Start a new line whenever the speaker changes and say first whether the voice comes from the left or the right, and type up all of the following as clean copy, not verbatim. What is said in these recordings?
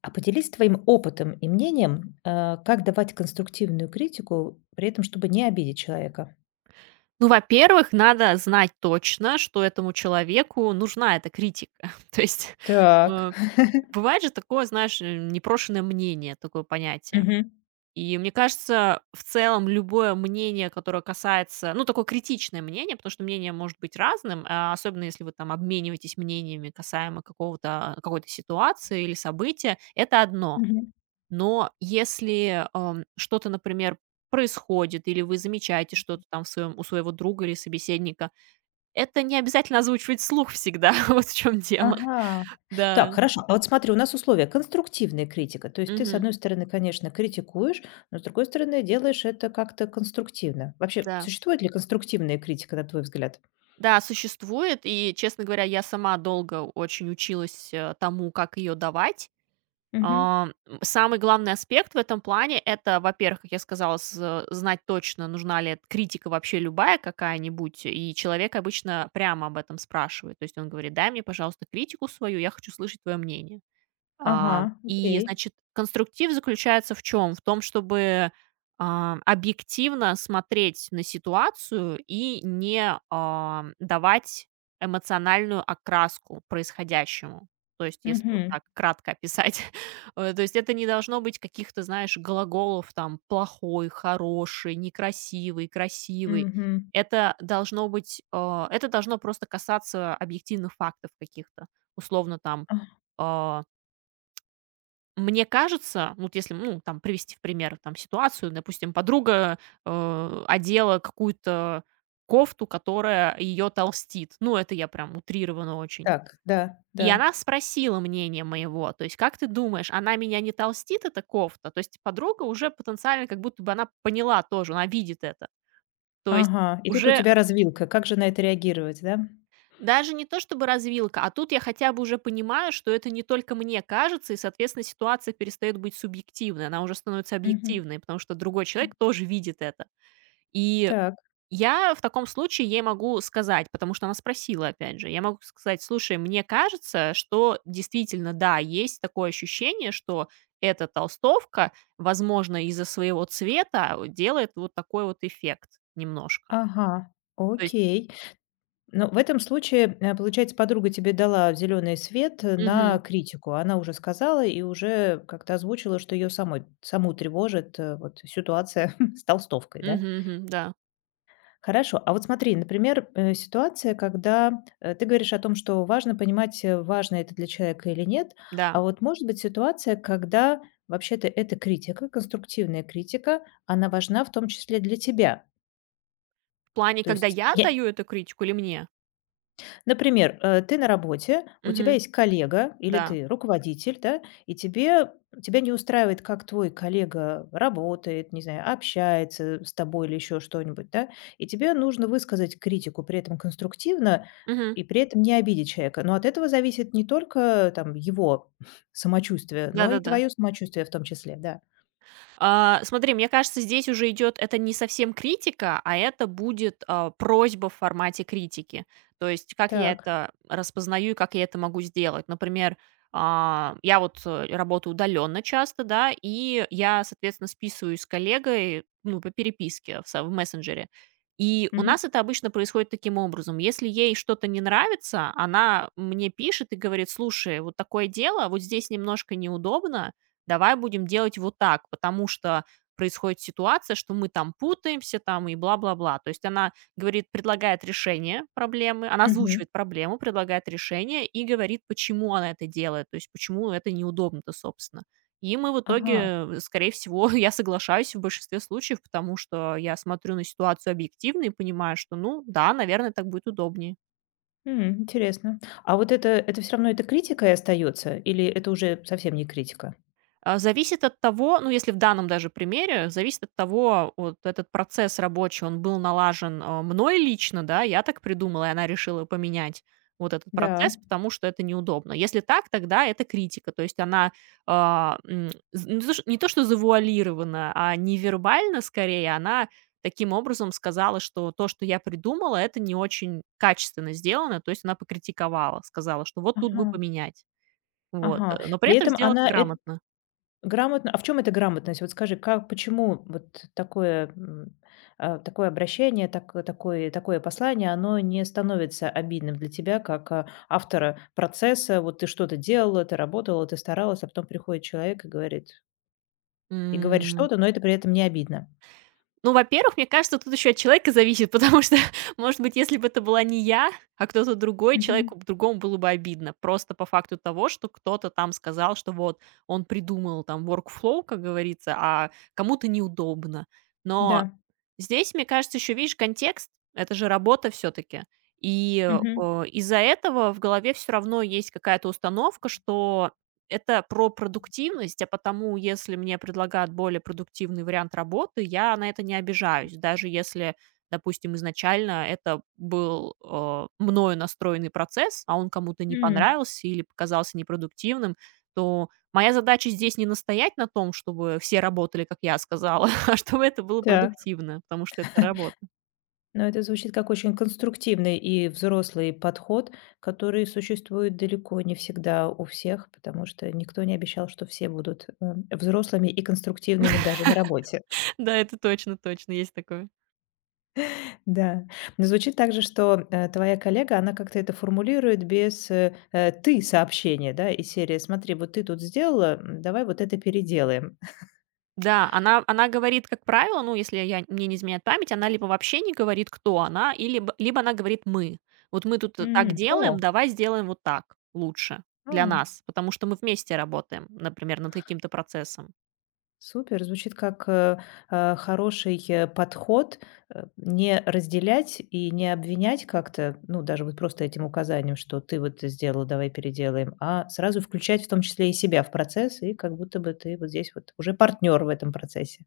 left: А поделись твоим опытом и мнением, как давать конструктивную критику, при этом чтобы не обидеть человека.
right: Ну, во-первых, надо знать точно, что этому человеку нужна эта критика. То есть,
left: Так.
right: э, бывает же такое, знаешь, непрошеное мнение, такое понятие.
left: Мгм.
right: И мне кажется, в целом любое мнение, которое касается, ну, такое критичное мнение, потому что мнение может быть разным, а особенно если вы там обмениваетесь мнениями касаемо какого-то какой-то ситуации или события, это одно.
left: Мгм.
right: Но если, что-то, например, происходит или вы замечаете что-то там в своем у своего друга или собеседника, это не обязательно озвучивать вслух всегда. Вот в чем дело.
left: Ага.
right: Да.
left: Так, хорошо. А вот смотри, у нас условия: конструктивная критика. То есть ты, с
right: Мгм.
left: одной стороны, конечно, критикуешь, но с другой стороны, делаешь это как-то конструктивно. Вообще,
right: Да.
left: существует ли конструктивная критика, на твой взгляд?
right: Да, существует. И, честно говоря, я сама долго очень училась, тому, как ее давать.
left: Мгм.
right: Самый главный аспект в этом плане — это, во-первых, как я сказала, з знать точно, нужна ли эт критика вообще, любая какая-нибудь, и человек обычно прямо об этом спрашивает. То есть он говорит: «Дай мне, пожалуйста, критику свою, я хочу слышать твое мнение».
left: Ага,
right: И,
left: окей.
right: значит, конструктив заключается в чем? В том, чтобы, объективно смотреть на ситуацию и не, давать эмоциональную окраску происходящему. То есть, если вот
left: Мгм.
right: так кратко описать, то есть это не должно быть каких-то, знаешь, глаголов там: плохой, хороший, некрасивый, красивый.
left: Мгм.
right: Это должно быть, это должно просто касаться объективных фактов каких-то. Условно там,
left: А,
right: а мне кажется, ну, вот если, ну, там привести в пример там ситуацию, допустим, подруга, одела какую-то кофту, которая ее толстит. Ну, это я прям утрированно очень.
left: так, да,
right: И
left: да.
right: она спросила мнение моего, то есть: «Как ты думаешь, она меня не толстит, эта кофта?» То есть подруга уже потенциально как будто бы она поняла тоже, она видит это. То есть
left: Ага. И тут у
right: уже
left: тебя развилка. Как же на это реагировать, да?
right: Даже не то чтобы развилка, а тут я хотя бы уже понимаю, что это не только мне кажется, и, соответственно, ситуация перестает быть субъективной, она уже становится
left: Мгм.
right: объективной, потому что другой человек тоже видит это. И
left: Так,
right: я в таком случае ей могу сказать, потому что она спросила, опять же, я могу сказать, слушай, мне кажется, что действительно, да, есть такое ощущение, что эта толстовка, возможно, из-за своего цвета делает вот такой вот эффект немножко.
left: ага,
right: То есть,
left: окей. Но в этом случае, получается, подруга тебе дала зеленый свет на
right: мгм,
left: критику. Она уже сказала и уже как-то озвучила, что ее самой саму тревожит, вот ситуация с толстовкой, да?
right: мгм, мгм, да,
left: Хорошо. А вот смотри, например, ситуация, когда, ты говоришь о том, что важно понимать, важно это для человека или нет. А
right: да.
left: вот может быть ситуация, когда вообще-то эта критика, конструктивная критика, она важна в том числе для тебя.
right: В плане,
left: То
right: когда
left: есть
right: я
left: я
right: отдаю эту критику или мне?
left: Например, ты на работе, у тебя
right: Мгм.
left: есть коллега или
right: Да.
left: ты руководитель, да, и тебя не устраивает, как твой коллега работает, не знаю, общается с тобой или еще что-нибудь, да, и тебе нужно высказать критику при этом конструктивно
right: Мгм.
left: и при этом не обидеть человека. Но от этого зависит не только там его самочувствие, но и
right: Да-да-да.
left: твое самочувствие в том числе, да.
right: Смотри, мне кажется, здесь уже идет это не совсем критика, а это будет просьба в формате критики. То есть, как я
left: Так.
right: это распознаю и как я это могу сделать. Например, я вот работаю удаленно часто, да, и я, соответственно, списываюсь с коллегой, ну, по переписке в мессенджере. И у
left: Мгм.
right: нас это обычно происходит таким образом. Если ей что-то не нравится, она мне пишет и говорит, слушай, вот такое дело, вот здесь немножко неудобно, давай будем делать вот так, потому что происходит ситуация, что мы там путаемся там и бла-бла-бла. То есть она говорит, предлагает решение проблемы, она
left: Мгм.
right: озвучивает проблему, предлагает решение и говорит, почему она это делает, то есть почему это неудобно-то, собственно. И мы в
left: Ага.
right: итоге, скорее всего, я соглашаюсь в большинстве случаев, потому что я смотрю на ситуацию объективно и понимаю, что, ну да, наверное, так будет удобнее.
left: М, интересно. А вот это все равно это критика и остается, или это уже совсем не критика?
right: А, зависит от того, ну, если в данном даже примере, зависит от того, вот этот процесс рабочий, он был налажен, мной лично, да, я так придумала, и она решила поменять вот этот
left: Да,
right: процесс, потому что это неудобно. Если так, тогда это критика. То есть она, а, м, з не то ш не то что завуалирована, а невербально скорее она таким образом сказала, что то, что я придумала, это не очень качественно сделано. То есть она покритиковала, сказала, что вот тут
left: ага,
right: бы поменять. Вот,
left: ага.
right: но при
left: При
right: этом
left: этом
right: сделала
left: она это
right: грамотно.
left: грамотно. В чем эта грамотность? Вот скажи, как почему вот такое, такое обращение, такое такое послание, оно не становится обидным для тебя как, автора процесса? Вот ты что-то делала, ты работала, ты старалась, а потом приходит человек и говорит
right: М,
left: что-то, но это при этом не обидно.
right: ну, во-первых, мне кажется, тут еще от человека зависит, потому что, может быть, если бы это была не я, а кто-то другой,
left: Мгм.
right: человеку другому было бы обидно. Просто по факту того, что кто-то там сказал, что вот он придумал там workflow, как говорится, а кому-то неудобно. Но
left: Да.
right: Здесь, мне кажется, еще, видишь, контекст. Это же работа все-таки. И
left: Мгм.
right: из-за этого в голове все равно есть какая-то установка, что это про продуктивность, а потому, если мне предлагают более продуктивный вариант работы, я на это не обижаюсь, даже если, допустим, изначально это был мною настроенный процесс, а он кому-то не
left: М.
right: понравился или показался непродуктивным, то: Моя задача здесь не настоять на том, чтобы все работали, как я сказала, а чтобы это было
left: Так.
right: продуктивно, потому что это работа.
left: Но это звучит как очень конструктивный и взрослый подход, который существует далеко не всегда у всех, потому что никто не обещал, что все будут взрослыми и конструктивными даже на работе.
right: Да, это точно, точно, есть такое.
left: Да. Но звучит также, что твоя коллега, она как-то это формулирует без «ты» сообщения, да, из серии «смотри, вот ты тут сделала, м, давай вот это переделаем».
right: Да, она говорит, как правило, ну, если я мне не изменяет память, она либо вообще не говорит, кто она, и либо она говорит: «Мы». Вот мы тут так
left: М,
right: делаем,
left: о,
right: давай сделаем вот так лучше для
left: о.
right: нас, потому что мы вместе работаем, например, над каким-то процессом.
left: Супер, звучит как, хороший, подход, не разделять и не обвинять как-то, ну, даже вот просто этим указанием, что ты вот это сделала, давай переделаем, а сразу включать в том числе и себя в процесс, и как будто бы ты вот здесь вот уже партнер в этом процессе.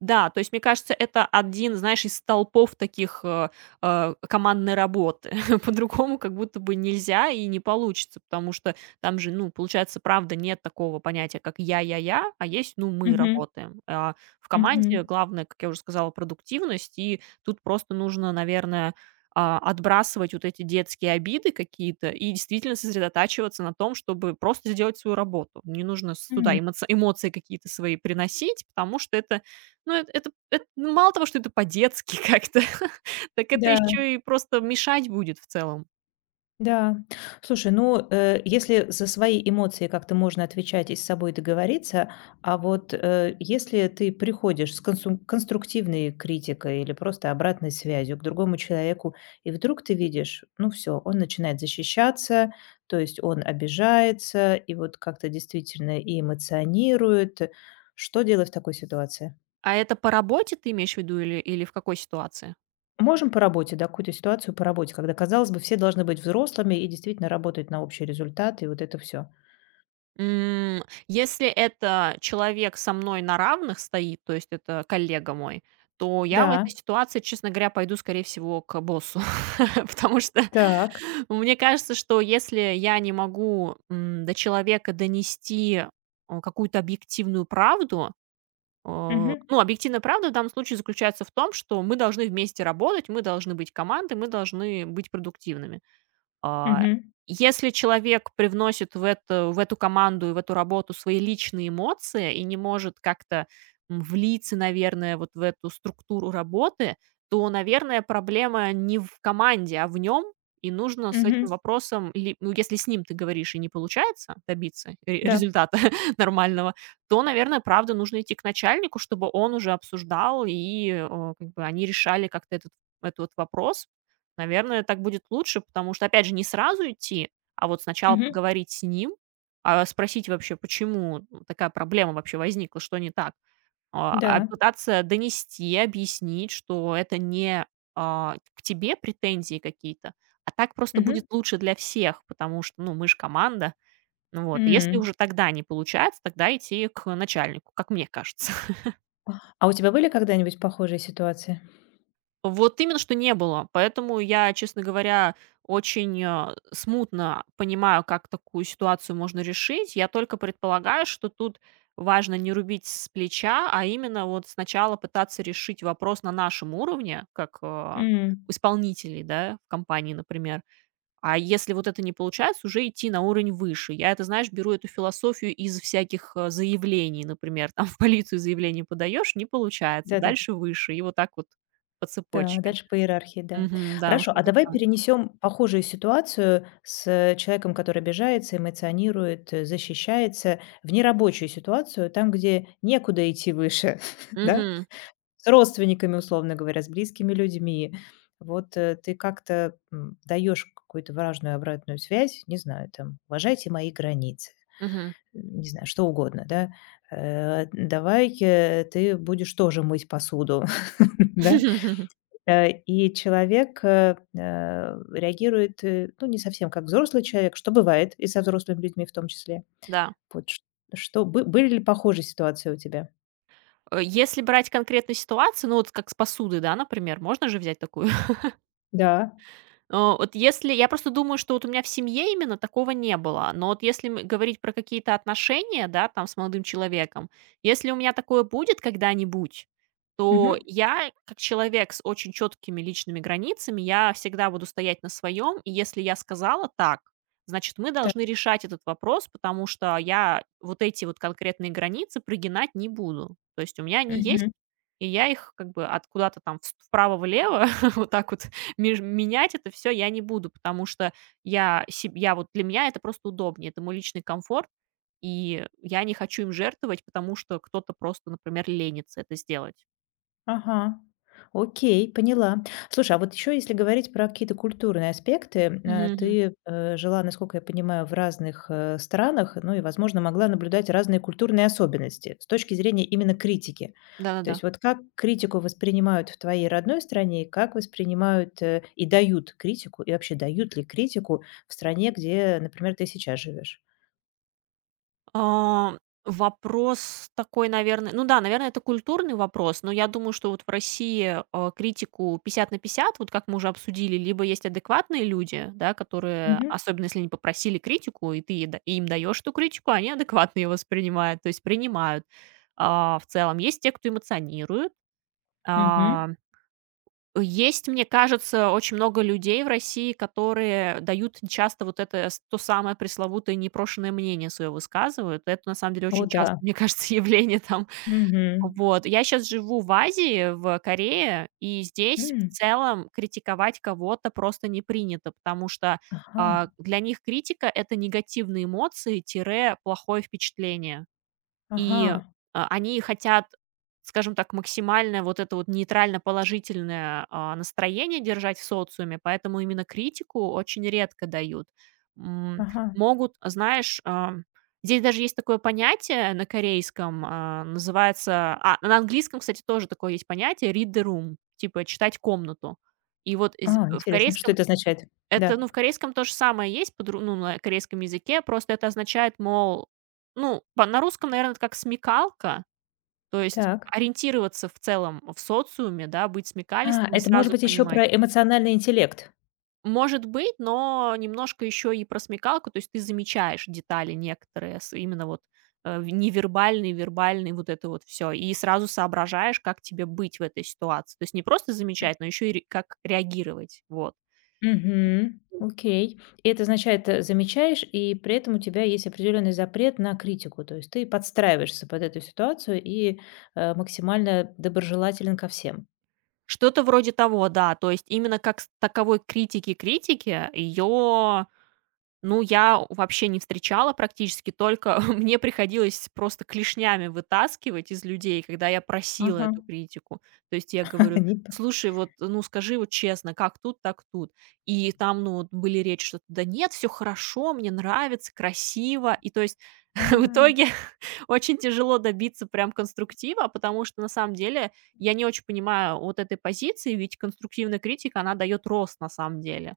right: Да, то есть, мне кажется, это один, знаешь, из столпов таких, командной работы. По-другому как будто бы нельзя и не получится, потому что там же, ну, получается, правда, нет такого понятия, как я», а есть, ну, мы
left: Мгм,
right: работаем. А в
left: мгм,
right: команде главное, как я уже сказала, продуктивность, и тут просто нужно, наверное, отбрасывать вот эти детские обиды какие-то и действительно сосредотачиваться на том, чтобы просто сделать свою работу. Не нужно с туда
left: м.
right: эмоции какие-то свои приносить, потому что это ну, эт это эт ну, мало того, что это по-детски как-то, так это
left: Да.
right: еще и просто мешать будет в целом.
left: Да. Слушай, ну, если за свои эмоции как-то можно отвечать и с собой договориться, а вот, если ты приходишь с консу конструктивной критикой или просто обратной связью к другому человеку, и вдруг ты видишь, ну, все, он начинает защищаться, то есть он обижается и вот как-то действительно и эмоционирует. Что делать в такой ситуации?
right: А это по работе ты имеешь в виду, или в какой ситуации?
left: Можем по работе, да, какую-то ситуацию по работе, когда, казалось бы, все должны быть взрослыми и действительно работать на общий результат, и вот это все.
right: М, если это человек со мной на равных стоит, то есть это коллега мой, то я в
left: Да,
right: этой ситуации, честно говоря, пойду, скорее всего, к боссу. Потому что
left: так.
right: мне кажется, что если я не могу, до человека донести, какую-то объективную правду.
left: Мгм,
right: Ну, объективная правда в данном случае заключается в том, что мы должны вместе работать, мы должны быть командой, мы должны быть продуктивными. А,
left: мгм,
right: если человек привносит в это в эту команду и в эту работу свои личные эмоции и не может как-то, влиться, наверное, вот в эту структуру работы, то, наверное, проблема не в команде, а в нем. И нужно с этим
left: мгм.
right: вопросом ли ну, если с ним, ты говоришь, и не получается добиться ре
left: Да,
right: результата нормального, то, наверное, правда, нужно идти к начальнику, чтобы он уже обсуждал и, как бы они решали как-то этот вот вопрос. Наверное, так будет лучше, потому что, опять же, не сразу идти, а вот сначала
left: мгм,
right: поговорить с ним, спросить вообще, почему ну, такая проблема вообще возникла, что не так.
left: да,
right: Пытаться донести, объяснить, что это не, к тебе претензии какие-то, а так просто будет
left: мгм,
right: лучше для всех, потому что, ну, мы ж команда. Ну вот, и если
left: м.
right: уже тогда не получается, тогда идти к начальнику, как мне кажется.
left: А у тебя были когда-нибудь похожие ситуации?
right: Вот именно, что не было. Поэтому я, честно говоря, очень, смутно понимаю, как такую ситуацию можно решить. Я только предполагаю, что тут важно не рубить с плеча, а именно вот сначала пытаться решить вопрос на нашем уровне, как,
left: М.
right: исполнителей, да, в компании, например. А если вот это не получается, уже идти на уровень выше. Я это, знаешь, беру эту философию из всяких заявлений, например, там в полицию заявление подаешь, не получается,
left: Да-да,
right: дальше выше, и вот так вот по
left: да,
right: цепочке.
left: дальше по иерархии, да.
right: Мгм, да, вот
left: Хорошо,
right: что
left: а давай
right: такое.
left: перенесем похожую ситуацию с, человеком, который обижается, эмоционирует, защищается, в нерабочую ситуацию, там, где некуда идти выше, да?
right: Мгм,
left: С родственниками, условно говоря, с близкими людьми. Вот, ты как-то, м, даёшь какую-то важную обратную связь, не знаю, там: "Уважайте мои границы",
right: мгм.
left: не знаю, что угодно, да. "Давай, ты будешь тоже мыть посуду", да. И человек, реагирует, ну, не совсем как взрослый человек, что бывает и со взрослыми людьми в том числе.
right: Да.
left: Вот ш что бы были ли похожие ситуации у тебя?
right: Если брать конкретную ситуацию, ну вот как с посудой, да, например, можно же взять такую.
left: Да.
right: Вот если я просто думаю, что вот у меня в семье именно такого не было, но вот если мы говорить про какие-то отношения, да, там с молодым человеком, если у меня такое будет когда-нибудь, то
left: Мгм.
right: я, как человек с очень четкими личными границами, я всегда буду стоять на своем, и если я сказала так, значит, мы
left: Да.
right: должны решать этот вопрос, потому что я вот эти вот конкретные границы прогинать не буду. То есть у меня они есть, и я их как бы от куда-то там вправо-влево, вот так вот меж менять это все я не буду, потому что я вот для меня это просто удобнее, это мой личный комфорт, и я не хочу им жертвовать, потому что кто-то просто, например, ленится это сделать.
left: Ага. Окей, поняла. Слушай, а вот еще если говорить про какие-то культурные аспекты,
right: Мгм, мгм.
left: ты, жила, насколько я понимаю, в разных, странах, ну и, возможно, могла наблюдать разные культурные особенности с точки зрения именно критики. То
right: Да-да-да.
left: есть вот как критику воспринимают в твоей родной стране, и как воспринимают, и дают критику, и вообще дают ли критику в стране, где, например, ты сейчас живешь?
right: А, вопрос такой, наверное, ну да, наверное, это культурный вопрос, но я думаю, что вот в России, критику 50 на пятьдесят, вот как мы уже обсудили, либо есть адекватные люди, да, которые,
left: Мгм.
right: особенно если они попросили критику, и ты и им даешь эту критику, они адекватно ее воспринимают, то есть принимают. В целом есть те, кто эмоционирует,
left: Мгм.
right: а, есть, мне кажется, очень много людей в России, которые дают часто вот это то самое пресловутое непрошенное мнение свое высказывают. Это на самом деле
left: О
right: очень часто,
left: да.
right: мне кажется, явление там.
left: Мгм.
right: Вот. Я сейчас живу в Азии, в Корее, и здесь в
left: М.
right: целом критиковать кого-то просто не принято, потому что
left: Ага.
right: для них критика — это негативные эмоции, тире плохое впечатление. И,
left: Ага.
right: они хотят, скажем так, максимальное вот это вот нейтрально-положительное, настроение держать в социуме, поэтому именно критику очень редко дают. М,
left: Ага.
right: могут, знаешь, здесь даже есть такое понятие на корейском, называется на английском, кстати, тоже такое есть понятие read the room, типа читать комнату. И вот из
left: А,
right: в
left: интересно, что
right: корейском
left: это означает?
right: это,
left: Да,
right: ну, в корейском то же самое есть, подру ну, на корейском языке, просто это означает, мол, ну, по на русском, наверное, это как смекалка, то есть
left: так.
right: ориентироваться в целом в социуме, да, быть
left: А,
right: смекалистым и
left: это может
right: сразу
left: быть еще
right: понимать.
left: про эмоциональный интеллект.
right: Может быть, но немножко еще и про смекалку, то есть ты замечаешь детали некоторые, с именно вот, невербальные, вербальные, вот это вот все, и сразу соображаешь, как тебе быть в этой ситуации. То есть не просто замечать, но еще и ре как реагировать, вот.
left: Мгм. Окей. И это означает, замечаешь, и при этом у тебя есть определенный запрет на критику. То есть ты подстраиваешься под эту ситуацию и, максимально доброжелателен ко всем.
right: Что-то вроде того, да. То есть именно как с таковой критики-критики ее, ну, я вообще не встречала практически, только мне приходилось просто клешнями вытаскивать из людей, когда я просила
left: Ага.
right: эту критику. То есть я говорю:
left: Не п
right: «Слушай, вот, ну, скажи вот честно, как тут, так тут». И там, ну, вот были речи, что: «Да нет, все хорошо, мне нравится, красиво». И то есть
left: А,
right: в итоге очень тяжело добиться прям конструктива, потому что на самом деле я не очень понимаю вот этой позиции, ведь конструктивная критика, она дает рост на самом деле.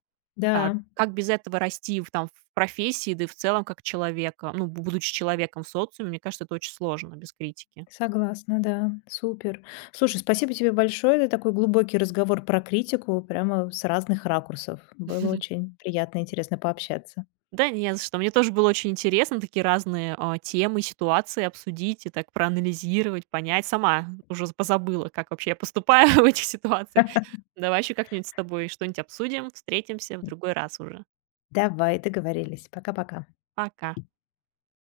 right: А
left: да,
right: как без этого расти в, там, в профессии, да и в целом как человека, ну, будучи человеком в социуме, мне кажется, это очень сложно без критики.
left: согласна, да, супер. Слушай, спасибо тебе большое. Это такой глубокий разговор про критику прямо с разных ракурсов. Было очень приятно и интересно пообщаться.
right: Да не за что. Мне тоже было очень интересно такие разные темы, ситуации обсудить и так проанализировать, понять. Сама уже позабыла, как вообще я поступаю в этих ситуациях. Давай еще как-нибудь с тобой что-нибудь обсудим, встретимся в другой раз уже.
left: Давай, договорились. Пока-пока.
right: Пока.